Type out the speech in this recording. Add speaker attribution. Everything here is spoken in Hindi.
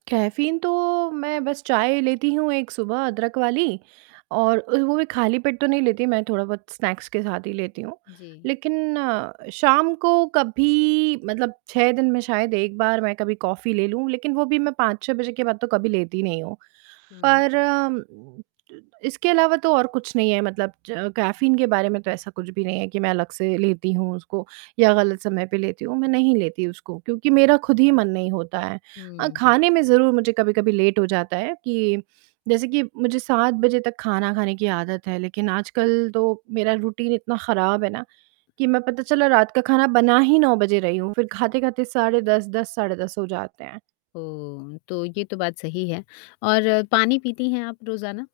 Speaker 1: कैफीन तो मैं बस चाय लेती हूँ 1 सुबह अदरक वाली और ओ वो भी खाली पेट तो नहीं लेती मैं थोड़ा-बहुत स्नैक्स के साथ ही लेती हूँ,
Speaker 2: जी।
Speaker 1: लेकिन शाम को कभी मतलब 6 दिन में शायद 1 बार मैं कभी कॉफी ले लूँ, लेकिन वो भी मैं 5-6 बजे के बाद तो कभी लेती नहीं हूँ।
Speaker 2: हुँ।
Speaker 1: पर इसके अलावा तो और कुछ नहीं है मतलब च अ, कैफीन के बारे में तो ऐसा कुछ भी नहीं है कि मैं अलग से लेती हूँ उसको या गलत समय पे लेती हूँ, मैं नहीं लेती उसको क्योंकि मेरा खुद ही मन नहीं होता है। अ,
Speaker 2: हुँ, हुँ।
Speaker 1: खाने में ज़रूर मुझे कभी-कभी लेट हो जाता है कि जैसे कि मुझे 7 बजे तक खाना खाने की आदत है लेकिन आजकल तो मेरा रूटीन इतना खराब है ना, कि मैं पता चला रात का खाना बना ही 9 बजे रही हूँ, फिर खाते-खाते साढ़े 10 10 साढ़े 10 हो जाते हैं।
Speaker 2: ओह! तो ये तो बात सही है। और पानी पीती हैं आप रोज़ाना?